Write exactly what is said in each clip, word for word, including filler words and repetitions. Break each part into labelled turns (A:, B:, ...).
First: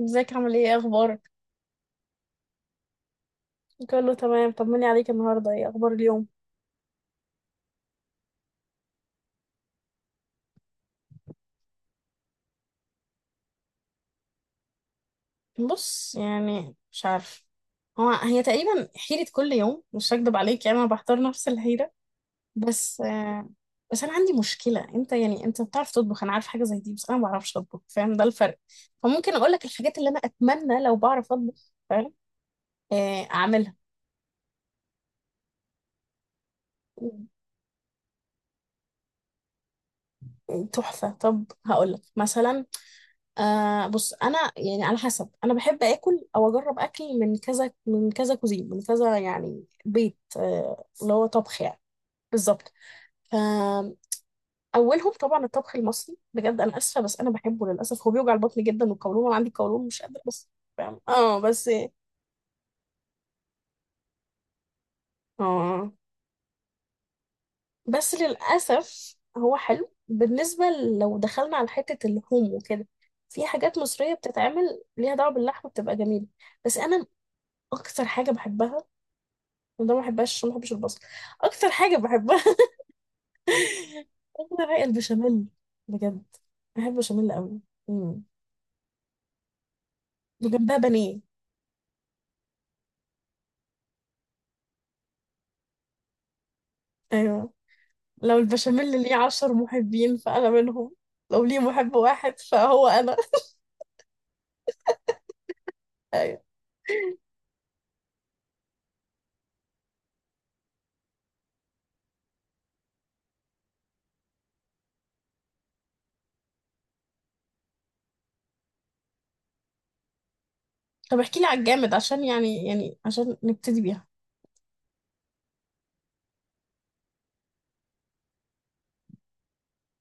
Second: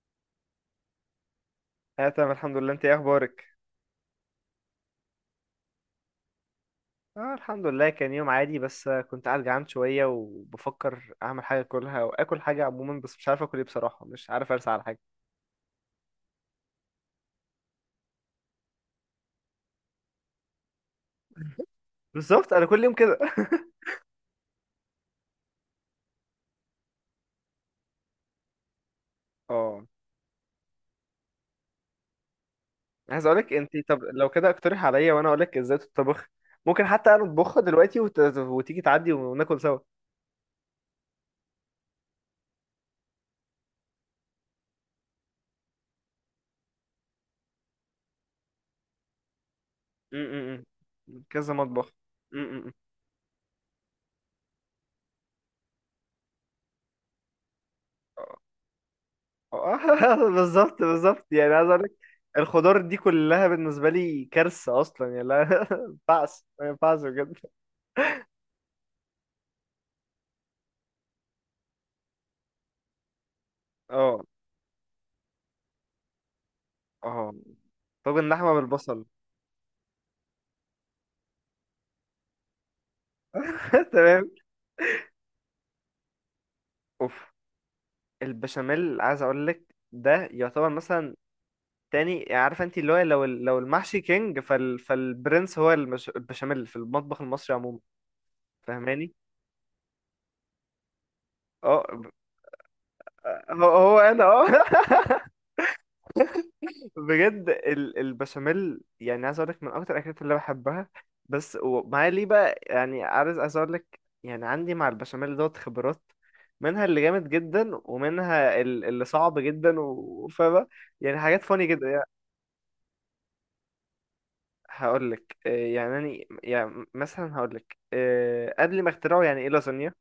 A: ازيك؟ عامل ايه ايه اخبارك؟
B: اه، تمام الحمد لله. انت ايه اخبارك؟
A: كله تمام، طمني عليك. النهارده ايه اخبار اليوم؟
B: اه الحمد لله، كان يوم عادي بس كنت قاعد جعان شويه وبفكر اعمل حاجه اكلها واكل حاجه عموما، بس مش عارف اكل ايه بصراحه، مش عارف ارسى على حاجه.
A: بص، يعني مش عارف. هو هي تقريبا حيرة كل يوم، مش هكدب عليك، يعني انا بحضر نفس الحيرة.
B: بالظبط انا كل يوم
A: بس
B: كده.
A: آه بس انا عندي مشكلة. انت يعني انت بتعرف تطبخ، انا عارف حاجة زي دي، بس انا ما بعرفش اطبخ، فاهم ده الفرق. فممكن اقول لك
B: اه.
A: الحاجات اللي انا اتمنى لو بعرف اطبخ، فاهم. آه،
B: عايز اقولك انت،
A: اعملها.
B: طب لو كده اقترح عليا وانا اقولك ازاي تطبخ. ممكن حتى انا اطبخها دلوقتي وت... وتيجي تعدي وناكل سوا.
A: تحفة. طب هقول لك مثلا. آه بص، انا يعني على حسب، انا بحب اكل او اجرب اكل من كذا، من كذا كوزين، من كذا، يعني
B: م-
A: بيت،
B: م-
A: آه اللي
B: م.
A: هو
B: كذا
A: طبخ يعني.
B: مطبخ. م-
A: بالظبط،
B: م-
A: فاولهم طبعا الطبخ المصري، بجد انا اسفه بس انا بحبه. للاسف هو بيوجع
B: م.
A: البطن جدا والقولون، انا عندي
B: آه،
A: قولون مش قادره، بس
B: بالظبط
A: فاهم.
B: بالظبط،
A: اه،
B: يعني عايز
A: بس.
B: اقول لك الخضار دي كلها بالنسبه لي كارثه اصلا، يعني لا. ما
A: اه
B: ينفعش، ما ينفعش بجد.
A: بس للاسف هو حلو بالنسبه، ل- لو دخلنا على حته اللحوم وكده، في حاجات مصريه
B: اه.
A: بتتعمل ليها دعوه باللحمه بتبقى جميله. بس انا
B: اه.
A: اكتر
B: طاجن
A: حاجه
B: لحمه
A: بحبها،
B: بالبصل.
A: ده ما بحبهاش عشان ما بحبش البصل. اكتر حاجه بحبها
B: تمام.
A: اكتر حاجه البشاميل، بجد، بحب
B: اوف.
A: البشاميل قوي. امم
B: البشاميل، عايز اقول لك ده يعتبر
A: وجنبها
B: مثلا
A: بانيه.
B: تاني. يعني عارفه انت، اللي هو لو ال- لو المحشي كينج فال فالبرنس، هو المش... البشاميل في المطبخ
A: ايوه،
B: المصري عموما.
A: لو البشاميل اللي
B: فاهماني.
A: ليه عشر محبين فانا منهم، لو ليه
B: اه.
A: محب واحد فهو انا.
B: هو هو انا، اه.
A: ايوه.
B: بجد ال- البشاميل يعني عايز اقول لك من اكتر الاكلات اللي بحبها. بس ومعايا ليه بقى، يعني عايز عايز اقول لك، يعني عندي مع البشاميل دوت خبرات. منها اللي جامد جدا، ومنها ال- اللي صعب جدا، و- وفاهمة
A: طب
B: يعني
A: احكي
B: حاجات
A: لي على
B: فاني جدا
A: الجامد،
B: يعني.
A: عشان يعني يعني عشان نبتدي بيها.
B: هقول لك يعني أنا- يعني مثلا هقول لك، قبل ما اخترعوا يعني ايه لازانيا.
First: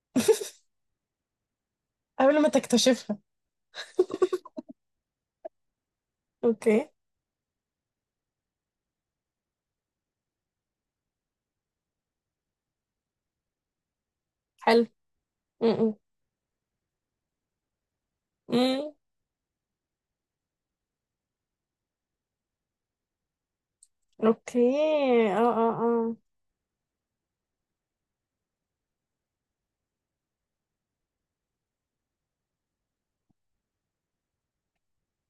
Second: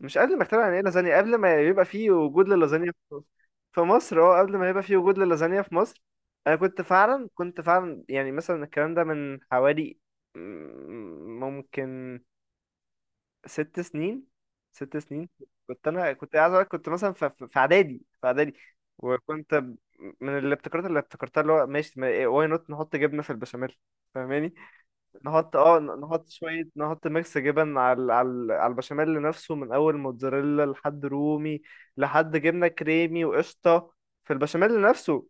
B: مش قبل ما اخترع يعني ايه لازانيا، قبل ما يبقى في
A: قبل ما
B: وجود للازانيا في
A: تكتشفها.
B: مصر. في مصر اه، قبل ما يبقى في وجود للازانيا في مصر. انا كنت
A: اوكي،
B: فعلا، كنت فعلا، يعني مثلا الكلام ده من حوالي م- ممكن ست سنين.
A: حلو.
B: ست سنين. كنت
A: م-
B: انا، كنت عايز اقول لك، كنت مثلا في في- في اعدادي، في اعدادي.
A: م. م.
B: وكنت ب- من الابتكارات اللي ابتكرتها اللي هو ماشي، واي نوت نحط جبنه في البشاميل. فاهماني.
A: اوكي. اه
B: نحط
A: اه
B: اه،
A: آه.
B: نحط شوية، نحط ميكس جبن على على على البشاميل نفسه، من أول موتزاريلا لحد رومي، لحد جبنة كريمي وقشطة في البشاميل نفسه.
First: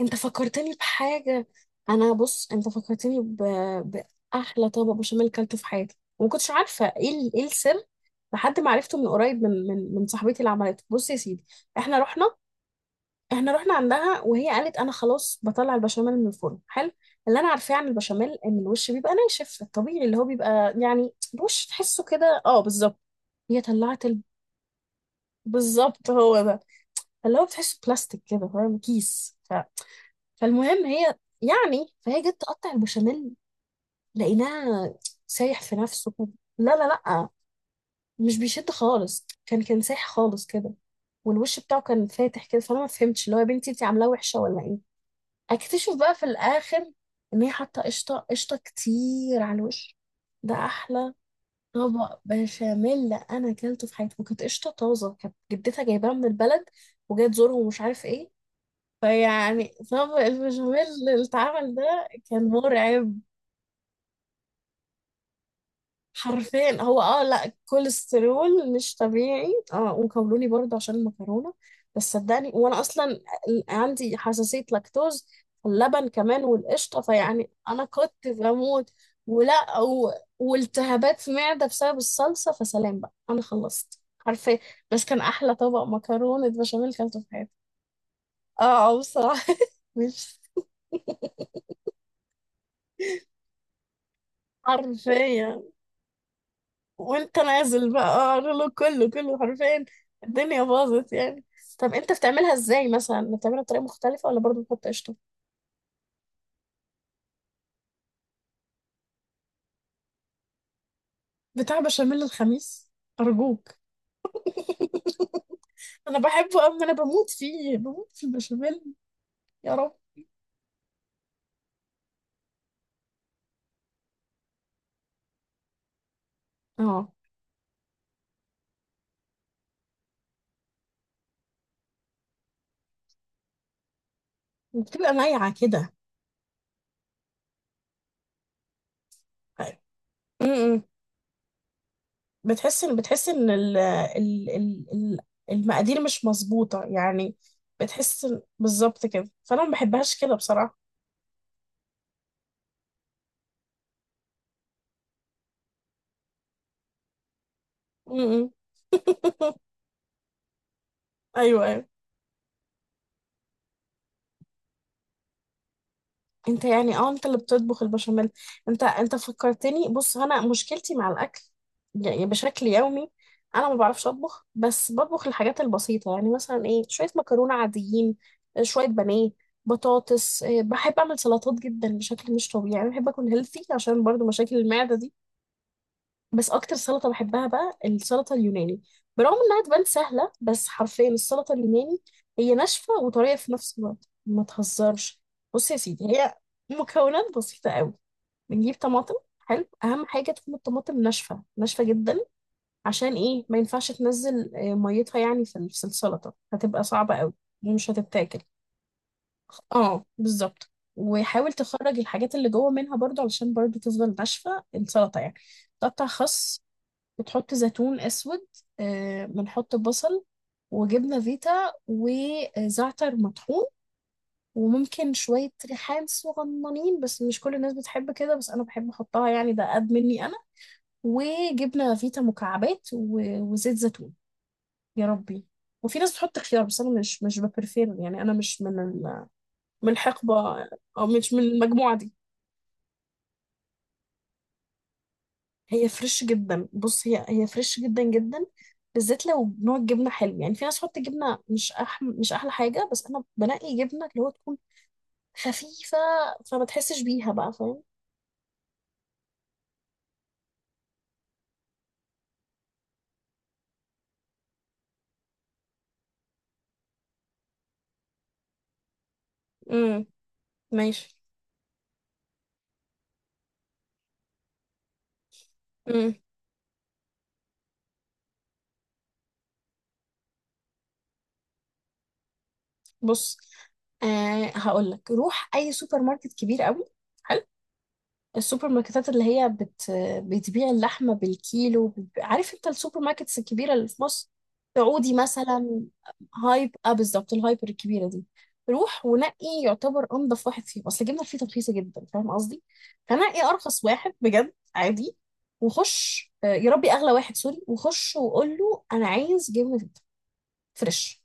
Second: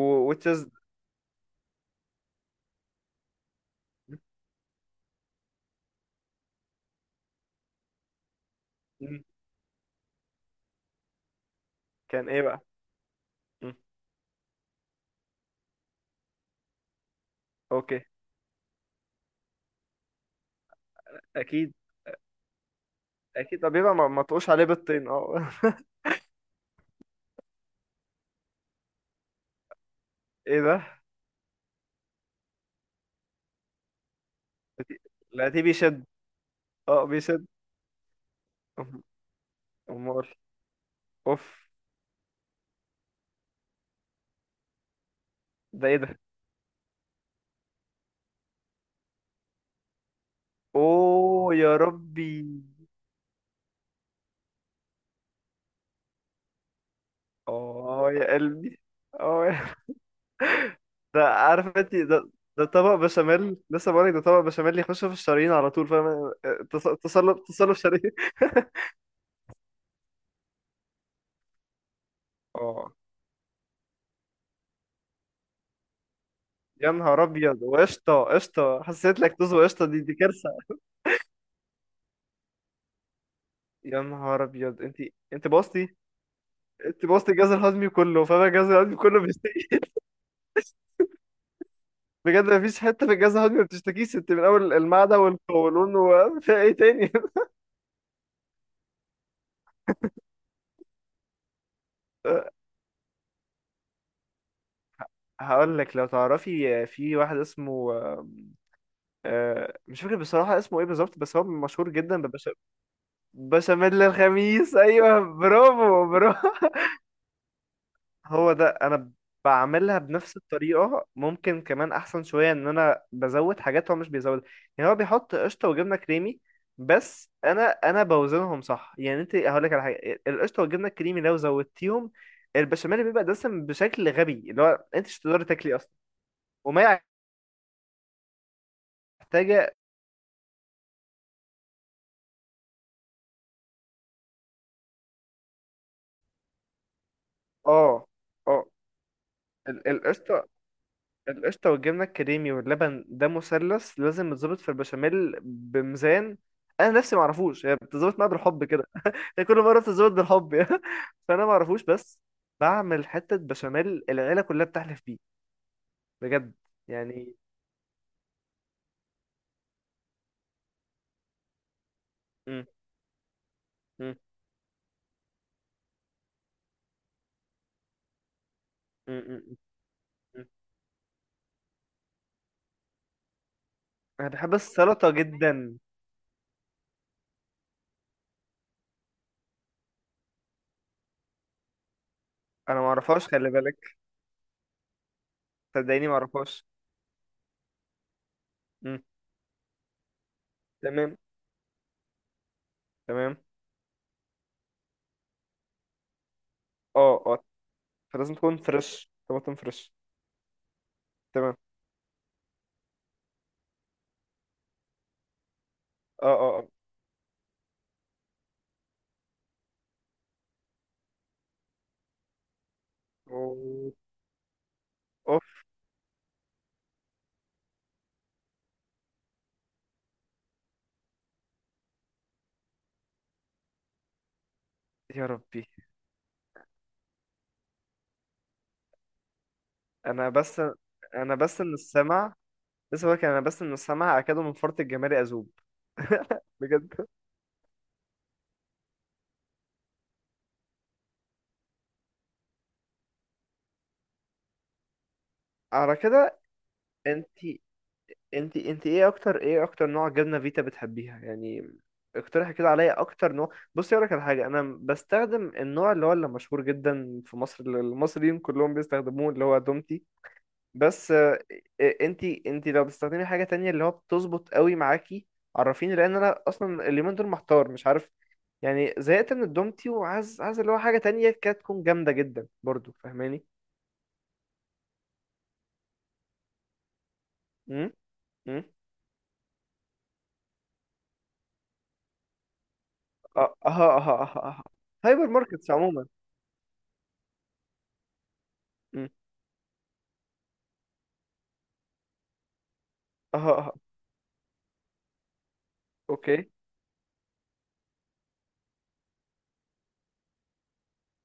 A: انت
B: which is.
A: فكرتني بحاجة. انا بص، انت فكرتني ب... بأحلى طبق بشاميل كلته في حياتي، وما كنتش عارفة ايه ال... ايه السر، لحد ما عرفته من
B: مم.
A: قريب، من من من صاحبتي اللي عملته. بص يا سيدي، احنا
B: كان
A: رحنا
B: ايه بقى؟
A: احنا
B: مم.
A: رحنا عندها وهي قالت انا خلاص بطلع البشاميل من الفرن. حلو. اللي انا عارفاه عن
B: اوكي.
A: البشاميل ان الوش بيبقى ناشف، الطبيعي اللي هو بيبقى يعني الوش
B: أكيد.
A: تحسه كده. اه، بالظبط.
B: أكيد،
A: هي
B: طب بيبقى
A: طلعت
B: ما
A: ال...
B: ما تقوش عليه بالطين، اه.
A: بالظبط، هو ده اللي هو بتحسه بلاستيك كده، فاهم، كيس.
B: ايه
A: فالمهم
B: ده؟
A: هي، يعني فهي جت تقطع البشاميل، لقيناها
B: لا
A: سايح
B: دي
A: في
B: بيشد،
A: نفسه كده. لا لا
B: اه
A: لا،
B: بيشد.
A: مش بيشد
B: أم-
A: خالص، كان كان سايح
B: أمال.
A: خالص كده. والوش
B: اوف.
A: بتاعه كان فاتح كده، فانا ما فهمتش، اللي هو يا بنتي انت عاملاه وحشه ولا ايه.
B: ده
A: اكتشف
B: ايه
A: بقى
B: ده؟
A: في الاخر ان هي حاطه قشطه قشطه كتير على الوش. ده احلى
B: اوه يا
A: طبق
B: ربي.
A: بشاميل انا اكلته في حياتي، وكانت قشطه طازه، كانت جدتها جايباها من البلد وجايه تزورهم ومش عارف
B: اه
A: ايه.
B: يا قلبي.
A: فيعني
B: اه،
A: طبق البشاميل اللي
B: ده عارف
A: اتعمل
B: انت
A: ده
B: ده،
A: كان
B: ده طبق
A: مرعب.
B: بشاميل، لسه بقولك ده طبق بشاميل يخش في الشرايين على طول، فاهم؟
A: حرفيا
B: تص-
A: هو، اه،
B: تصلب،
A: لا
B: تصلب شرايين.
A: كوليسترول مش طبيعي، اه، وقولوني برضه عشان المكرونة. بس صدقني، وانا
B: اه.
A: اصلا عندي حساسية لاكتوز، اللبن كمان
B: يا
A: والقشطة،
B: نهار
A: فيعني
B: ابيض،
A: انا
B: وقشطه
A: كنت
B: قشطه
A: بموت.
B: حسيت لك طز،
A: ولا
B: وقشطه دي،
A: و...
B: دي كارثه.
A: والتهابات معدة بسبب الصلصة، فسلام بقى، انا خلصت
B: يا نهار
A: حرفيا.
B: ابيض انت،
A: بس كان
B: انت
A: احلى طبق
B: بوظتي،
A: مكرونة بشاميل
B: انت
A: كلته في
B: بوظتي
A: حياتي.
B: الجهاز الهضمي كله، فاهم؟
A: اه،
B: الجهاز الهضمي
A: آه،
B: كله
A: بصراحة
B: بيشتكي.
A: مش
B: بجد مفيش حته في الجهاز الهضمي ما بتشتكيش، انت من اول المعده
A: حرفيا.
B: والقولون وفي ايه تاني.
A: وانت نازل بقى اقرا له، كله كله حرفيا، الدنيا باظت يعني. طب انت بتعملها ازاي؟ مثلا بتعملها بطريقه مختلفه ولا برضو بتحط قشطه؟
B: هقول لك، لو تعرفي في واحد اسمه، آه، مش فاكر بصراحه اسمه ايه بالظبط، بس هو
A: بتاع
B: مشهور
A: بشاميل
B: جدا.
A: الخميس؟ ارجوك.
B: بشاميل الخميس، ايوه برافو
A: انا
B: برافو.
A: بحبه قوي، انا بموت فيه، بموت في
B: هو ده.
A: البشاميل.
B: انا
A: يا رب.
B: بعملها بنفس الطريقه، ممكن كمان احسن شويه ان انا بزود حاجات هو مش بيزود. يعني هو بيحط قشطه وجبنه كريمي،
A: اه.
B: بس انا انا بوزنهم صح. يعني انت هقول لك على حاجه، القشطه والجبنه الكريمي لو زودتيهم، البشاميل بيبقى دسم بشكل غبي، اللي هو انت
A: وبتبقى
B: مش هتقدري
A: مايعه
B: تاكلي اصلا.
A: كده.
B: وما محتاجه.
A: م-م. بتحس ان بتحس ان ال ال ال ال- المقادير مش مظبوطه يعني.
B: اه.
A: بتحس إن-
B: اه.
A: بالظبط كده، فانا ما
B: ال-
A: بحبهاش كده
B: القشطه،
A: بصراحه.
B: القشطة والجبنة الكريمي واللبن، ده مثلث لازم يتظبط في البشاميل بميزان. أنا نفسي معرفوش، هي بتظبط معايا
A: م-م.
B: بالحب كده. هي كل مرة بتظبط بالحب. يعني فأنا
A: ايوه،
B: معرفوش،
A: ايوه.
B: بس بعمل حتة بشاميل العيلة كلها بتحلف بيه، بجد.
A: انت يعني، اه، انت
B: يعني.
A: اللي بتطبخ البشاميل. انت انت فكرتني. بص، انا مشكلتي مع الاكل يعني
B: م-
A: بشكل يومي. انا ما بعرفش
B: م-
A: اطبخ، بس بطبخ الحاجات البسيطه، يعني مثلا ايه، شويه مكرونه عاديين، آه، شويه
B: م-
A: بانيه،
B: م- م-
A: بطاطس،
B: م.
A: آه، بحب اعمل سلطات جدا بشكل مش طبيعي. يعني بحب اكون هيلثي عشان برضو
B: أنا بحب
A: مشاكل المعده
B: السلطة
A: دي.
B: جدا.
A: بس اكتر سلطه بحبها بقى السلطه اليوناني، برغم انها تبان سهله، بس حرفيا السلطه اليوناني، هي
B: أنا
A: ناشفه
B: معرفهاش،
A: وطريه
B: خلي
A: في
B: بالك.
A: نفس الوقت، ما تهزرش. بص يا سيدي،
B: صدقيني
A: هي
B: معرفهاش.
A: مكونات بسيطه قوي. بنجيب
B: م.
A: طماطم، حلو، اهم حاجه تكون الطماطم
B: تمام.
A: ناشفه ناشفه جدا، عشان
B: تمام.
A: ايه؟ ما ينفعش تنزل آه، ميتها يعني، في ال- في السلطه، هتبقى صعبه
B: اه
A: قوي
B: اه.
A: ومش
B: فلازم
A: هتتاكل.
B: تكون فريش، طماطم فريش.
A: اه، بالظبط. وحاول
B: تمام.
A: تخرج الحاجات اللي جوه منها، برضو علشان برضو تفضل ناشفه السلطه يعني. تقطع
B: اه اه
A: خس،
B: اه.
A: بتحط زيتون اسود، آه، بنحط بصل وجبنه فيتا وزعتر مطحون.
B: أوه.
A: وممكن شويه
B: أوف.
A: ريحان صغننين، بس مش كل الناس بتحب كده، بس انا بحب احطها يعني، ده قد مني انا. وجبنه فيتا مكعبات، و- وزيت زيتون. يا
B: يا
A: ربي.
B: ربي.
A: وفي ناس بتحط خيار، بس انا مش مش ببرفير يعني، انا مش من ال- من
B: انا
A: الحقبه،
B: بس
A: او مش
B: انا
A: من
B: بس ان
A: المجموعه دي.
B: السمع لسه بقولك، انا بس ان السمع اكاد من فرط الجمال اذوب.
A: هي فريش جدا، بص
B: بجد.
A: هي هي فريش جدا جدا، بالذات لو نوع الجبنه حلو. يعني في ناس تحط جبنه مش أحم... مش احلى حاجه، بس انا بنقي جبنه اللي هو تكون
B: على
A: خفيفه،
B: كده.
A: فما تحسش بيها
B: انت
A: بقى، فاهم.
B: انت انت، ايه اكتر، ايه اكتر نوع جبنه فيتا بتحبيها يعني؟ اقترحي كده عليا اكتر نوع. بصي اقولك على حاجه، انا بستخدم النوع اللي هو اللي مشهور جدا في مصر، اللي المصريين كلهم بيستخدموه، اللي هو دومتي.
A: امم،
B: بس
A: ماشي.
B: انت انت لو بتستخدمي حاجه تانية اللي هو بتظبط قوي معاكي، عرفيني،
A: امم.
B: لان انا اصلا اليومين دول محتار مش عارف يعني. زهقت من الدومتي، وعايز عايز اللي هو حاجه تانية كانت تكون جامده جدا برضو،
A: بص،
B: فاهماني؟
A: آه هقول لك، روح اي سوبر ماركت كبير قوي، حلو.
B: امم. امم.
A: السوبر ماركتات اللي هي بت... بتبيع اللحمه بالكيلو. عارف انت السوبر ماركتس
B: اه اه.
A: الكبيره اللي
B: اه
A: في مصر،
B: اه اه.
A: سعودي
B: هايبر ماركتس
A: مثلا.
B: عموما.
A: هايب اه بالظبط، الهايبر الكبيره دي. روح
B: امم.
A: ونقي يعتبر انضف واحد فيهم، اصل الجبنه الفيتا رخيصه جدا، فاهم قصدي.
B: اه
A: فنقي
B: اه.
A: ارخص واحد، بجد عادي. وخش، آه،
B: اوكي.
A: يا ربي، اغلى واحد سوري، وخش وقول له انا عايز جبنه فيتا فريش.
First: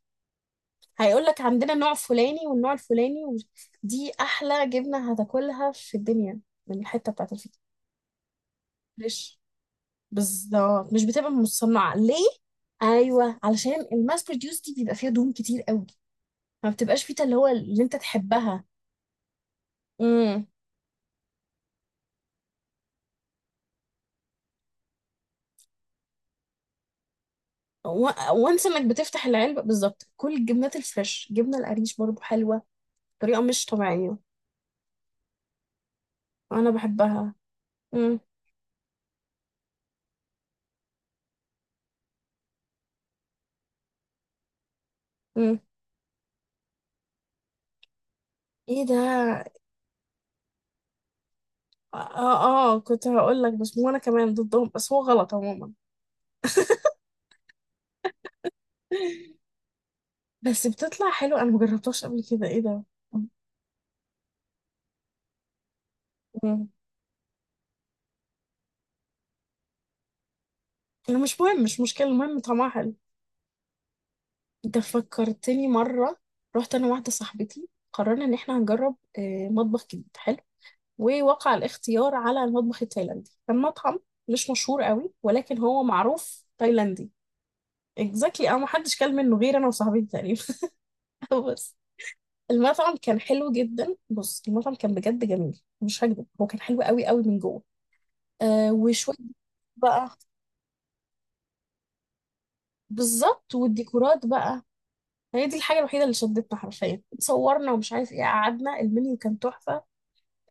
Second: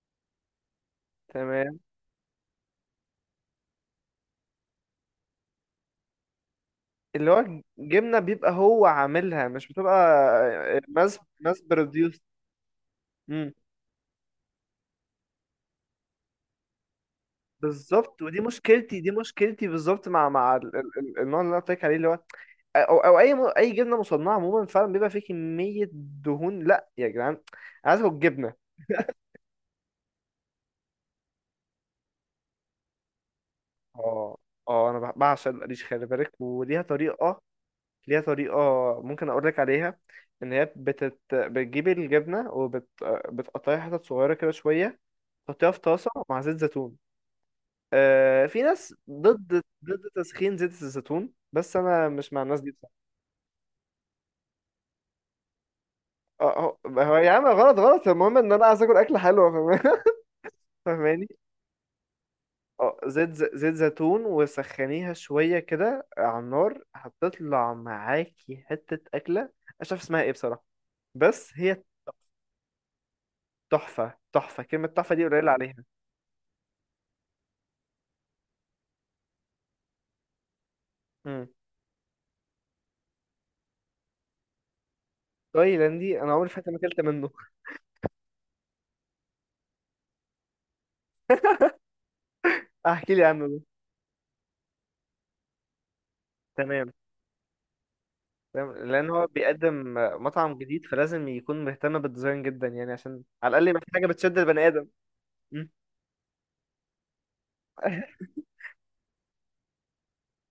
A: هيقول لك عندنا
B: تمام.
A: النوع الفلاني والنوع الفلاني و- دي احلى جبنه هتاكلها في الدنيا، من الحته بتاعت
B: اللي هو
A: الفيتا
B: جبنه بيبقى هو
A: فريش.
B: عاملها، مش بتبقى
A: بالظبط، مش
B: ماس،
A: بتبقى
B: ماس
A: مصنعه ليه.
B: بروديوس.
A: ايوه،
B: امم.
A: علشان الماس بروديوس دي بيبقى فيها دهون كتير قوي، ما بتبقاش فيتا اللي هو اللي انت
B: بالظبط، ودي
A: تحبها.
B: مشكلتي، دي مشكلتي بالظبط مع
A: امم.
B: مع ال- ال- ال- النوع اللي انا قلت لك عليه، اللي هو، او او اي م- اي جبنه مصنعه عموما، فعلا بيبقى فيه كميه دهون. لا يا جدعان، انا عايز اكل جبنه.
A: وانس انك بتفتح العلبة، بالظبط، كل الجبنات الفريش، جبنة القريش برضو حلوة بطريقة مش طبيعية،
B: اه اه. انا بع- بعشق القريش، خلي بالك،
A: انا
B: وليها
A: بحبها.
B: طريقه.
A: امم.
B: ليها طريقه، ممكن اقول لك عليها. ان هي بتت... بتجيب الجبنه وبتقطعها حتت صغيره كده شويه،
A: امم.
B: تحطيها في طاسه مع زيت زيتون. آه في
A: ايه ده.
B: ناس ضد ضد تسخين زيت الزيتون، بس انا مش مع الناس دي
A: اه، اه،
B: بصراحه.
A: كنت هقول لك، بس مو انا كمان ضدهم، بس هو غلط عموما.
B: اه. هو هو يا عم غلط، غلط، المهم ان انا عايز اكل، اكل حلو، فاهم-
A: بس بتطلع
B: فاهماني.
A: حلو، انا مجربتهاش قبل كده. ايه ده.
B: اه، زيت ز- زيت زيتون وسخنيها شوية كده على
A: امم.
B: النار، هتطلع معاكي حتة أكلة. مش عارف اسمها ايه بصراحة.
A: انا مش
B: بس
A: مهم، مش
B: هي
A: مشكلة، المهم طعمها حلو.
B: تحفة، تحفة،
A: انت
B: كلمة تحفة دي قليلة
A: فكرتني
B: عليها.
A: مرة، رحت انا واحدة صاحبتي، قررنا ان احنا هنجرب آه، مطبخ جديد حلو.
B: مم.
A: ووقع الاختيار على المطبخ التايلاندي، كان مطعم مش مشهور قوي ولكن هو
B: تايلاندي أنا
A: معروف
B: عمري في حياتي ما أكلت
A: تايلاندي.
B: منه.
A: اكزاكتلي، انا محدش كل منه غير انا وصاحبتي تقريبا بس المطعم
B: أحكي
A: كان
B: لي عنه
A: حلو
B: ده.
A: جدا، بص، المطعم كان بجد جميل، مش هكذب، هو كان حلو
B: تمام.
A: قوي قوي من جوه. آه
B: تمام، لأن
A: وشوية
B: هو بيقدم
A: بقى،
B: مطعم جديد، فلازم يكون مهتم بالديزاين جدا، يعني عشان على
A: بالظبط.
B: الأقل يبقى في حاجة
A: والديكورات
B: بتشد
A: بقى
B: البني آدم.
A: هي دي
B: مم.
A: الحاجة الوحيدة اللي شدتنا حرفيا، صورنا ومش عارف ايه، قعدنا، المنيو كان تحفة،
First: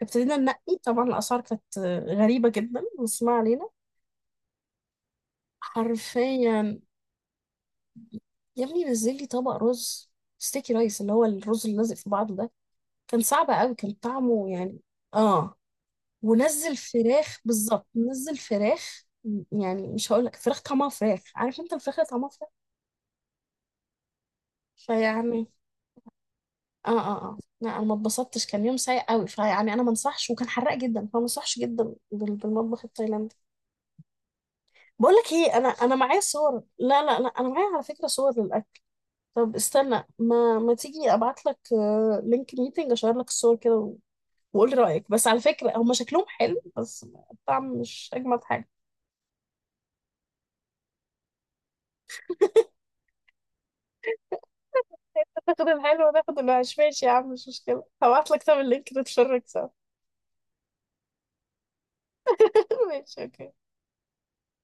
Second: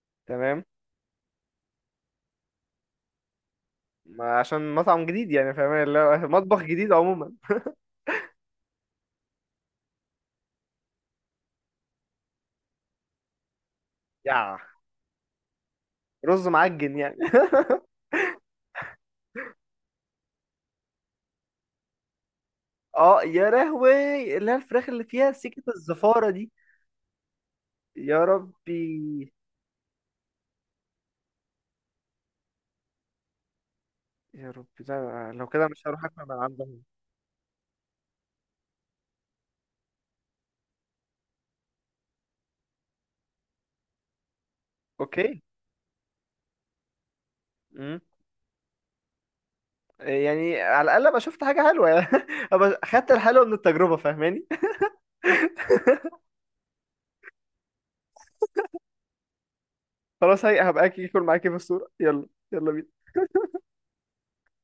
A: ابتدينا
B: تمام،
A: ننقي. طبعا الأسعار كانت آه، غريبة جدا، بس ما علينا،
B: ما عشان مطعم جديد، يعني فاهمين اللي هو
A: حرفيا.
B: مطبخ جديد عموما.
A: يا ابني، نزل لي طبق رز ستيكي رايس، اللي هو الرز اللي لازق في بعضه ده، كان صعب قوي، كان طعمه
B: يا
A: يعني، اه.
B: رز
A: ونزل
B: معجن يعني.
A: فراخ، بالظبط، نزل فراخ، م- يعني مش هقول لك فراخ طعمها فراخ، عارف انت الفراخ اللي طعمها فراخ؟
B: اه يا لهوي، اللي هي الفراخ اللي فيها
A: فيعني،
B: سكة الزفارة دي.
A: اه اه اه لا، انا ما
B: يا
A: اتبسطتش، كان يوم سيء قوي،
B: ربي،
A: فيعني انا ما انصحش، وكان حراق جدا، فما انصحش جدا، بال- بالمطبخ التايلاندي.
B: يا ربي،
A: بقول لك
B: لا لو
A: ايه، انا
B: كده مش
A: انا
B: هروح
A: معايا
B: اكل من
A: صور.
B: عندهم.
A: لا لا لا، انا معايا على فكره صور للاكل. طب استنى، ما ما تيجي ابعت لك لينك ميتنج اشير لك الصور كده، وقول رأيك. بس على
B: اوكي.
A: فكرة هما شكلهم حلو، بس الطعم
B: امم.
A: مش أجمد حاجة.
B: يعني على الاقل ابقى شفت حاجة حلوة، يعني ابقى خدت الحلوة من التجربة، فاهماني.
A: تاخد الحلو وتاخد الوحش، ماشي يا عم، مش مشكلة. هبعتلك طب اللينك نتفرج سوا.
B: خلاص، هي هبقى اكل معاكي في الصورة، يلا يلا بينا.
A: ماشي، اوكي.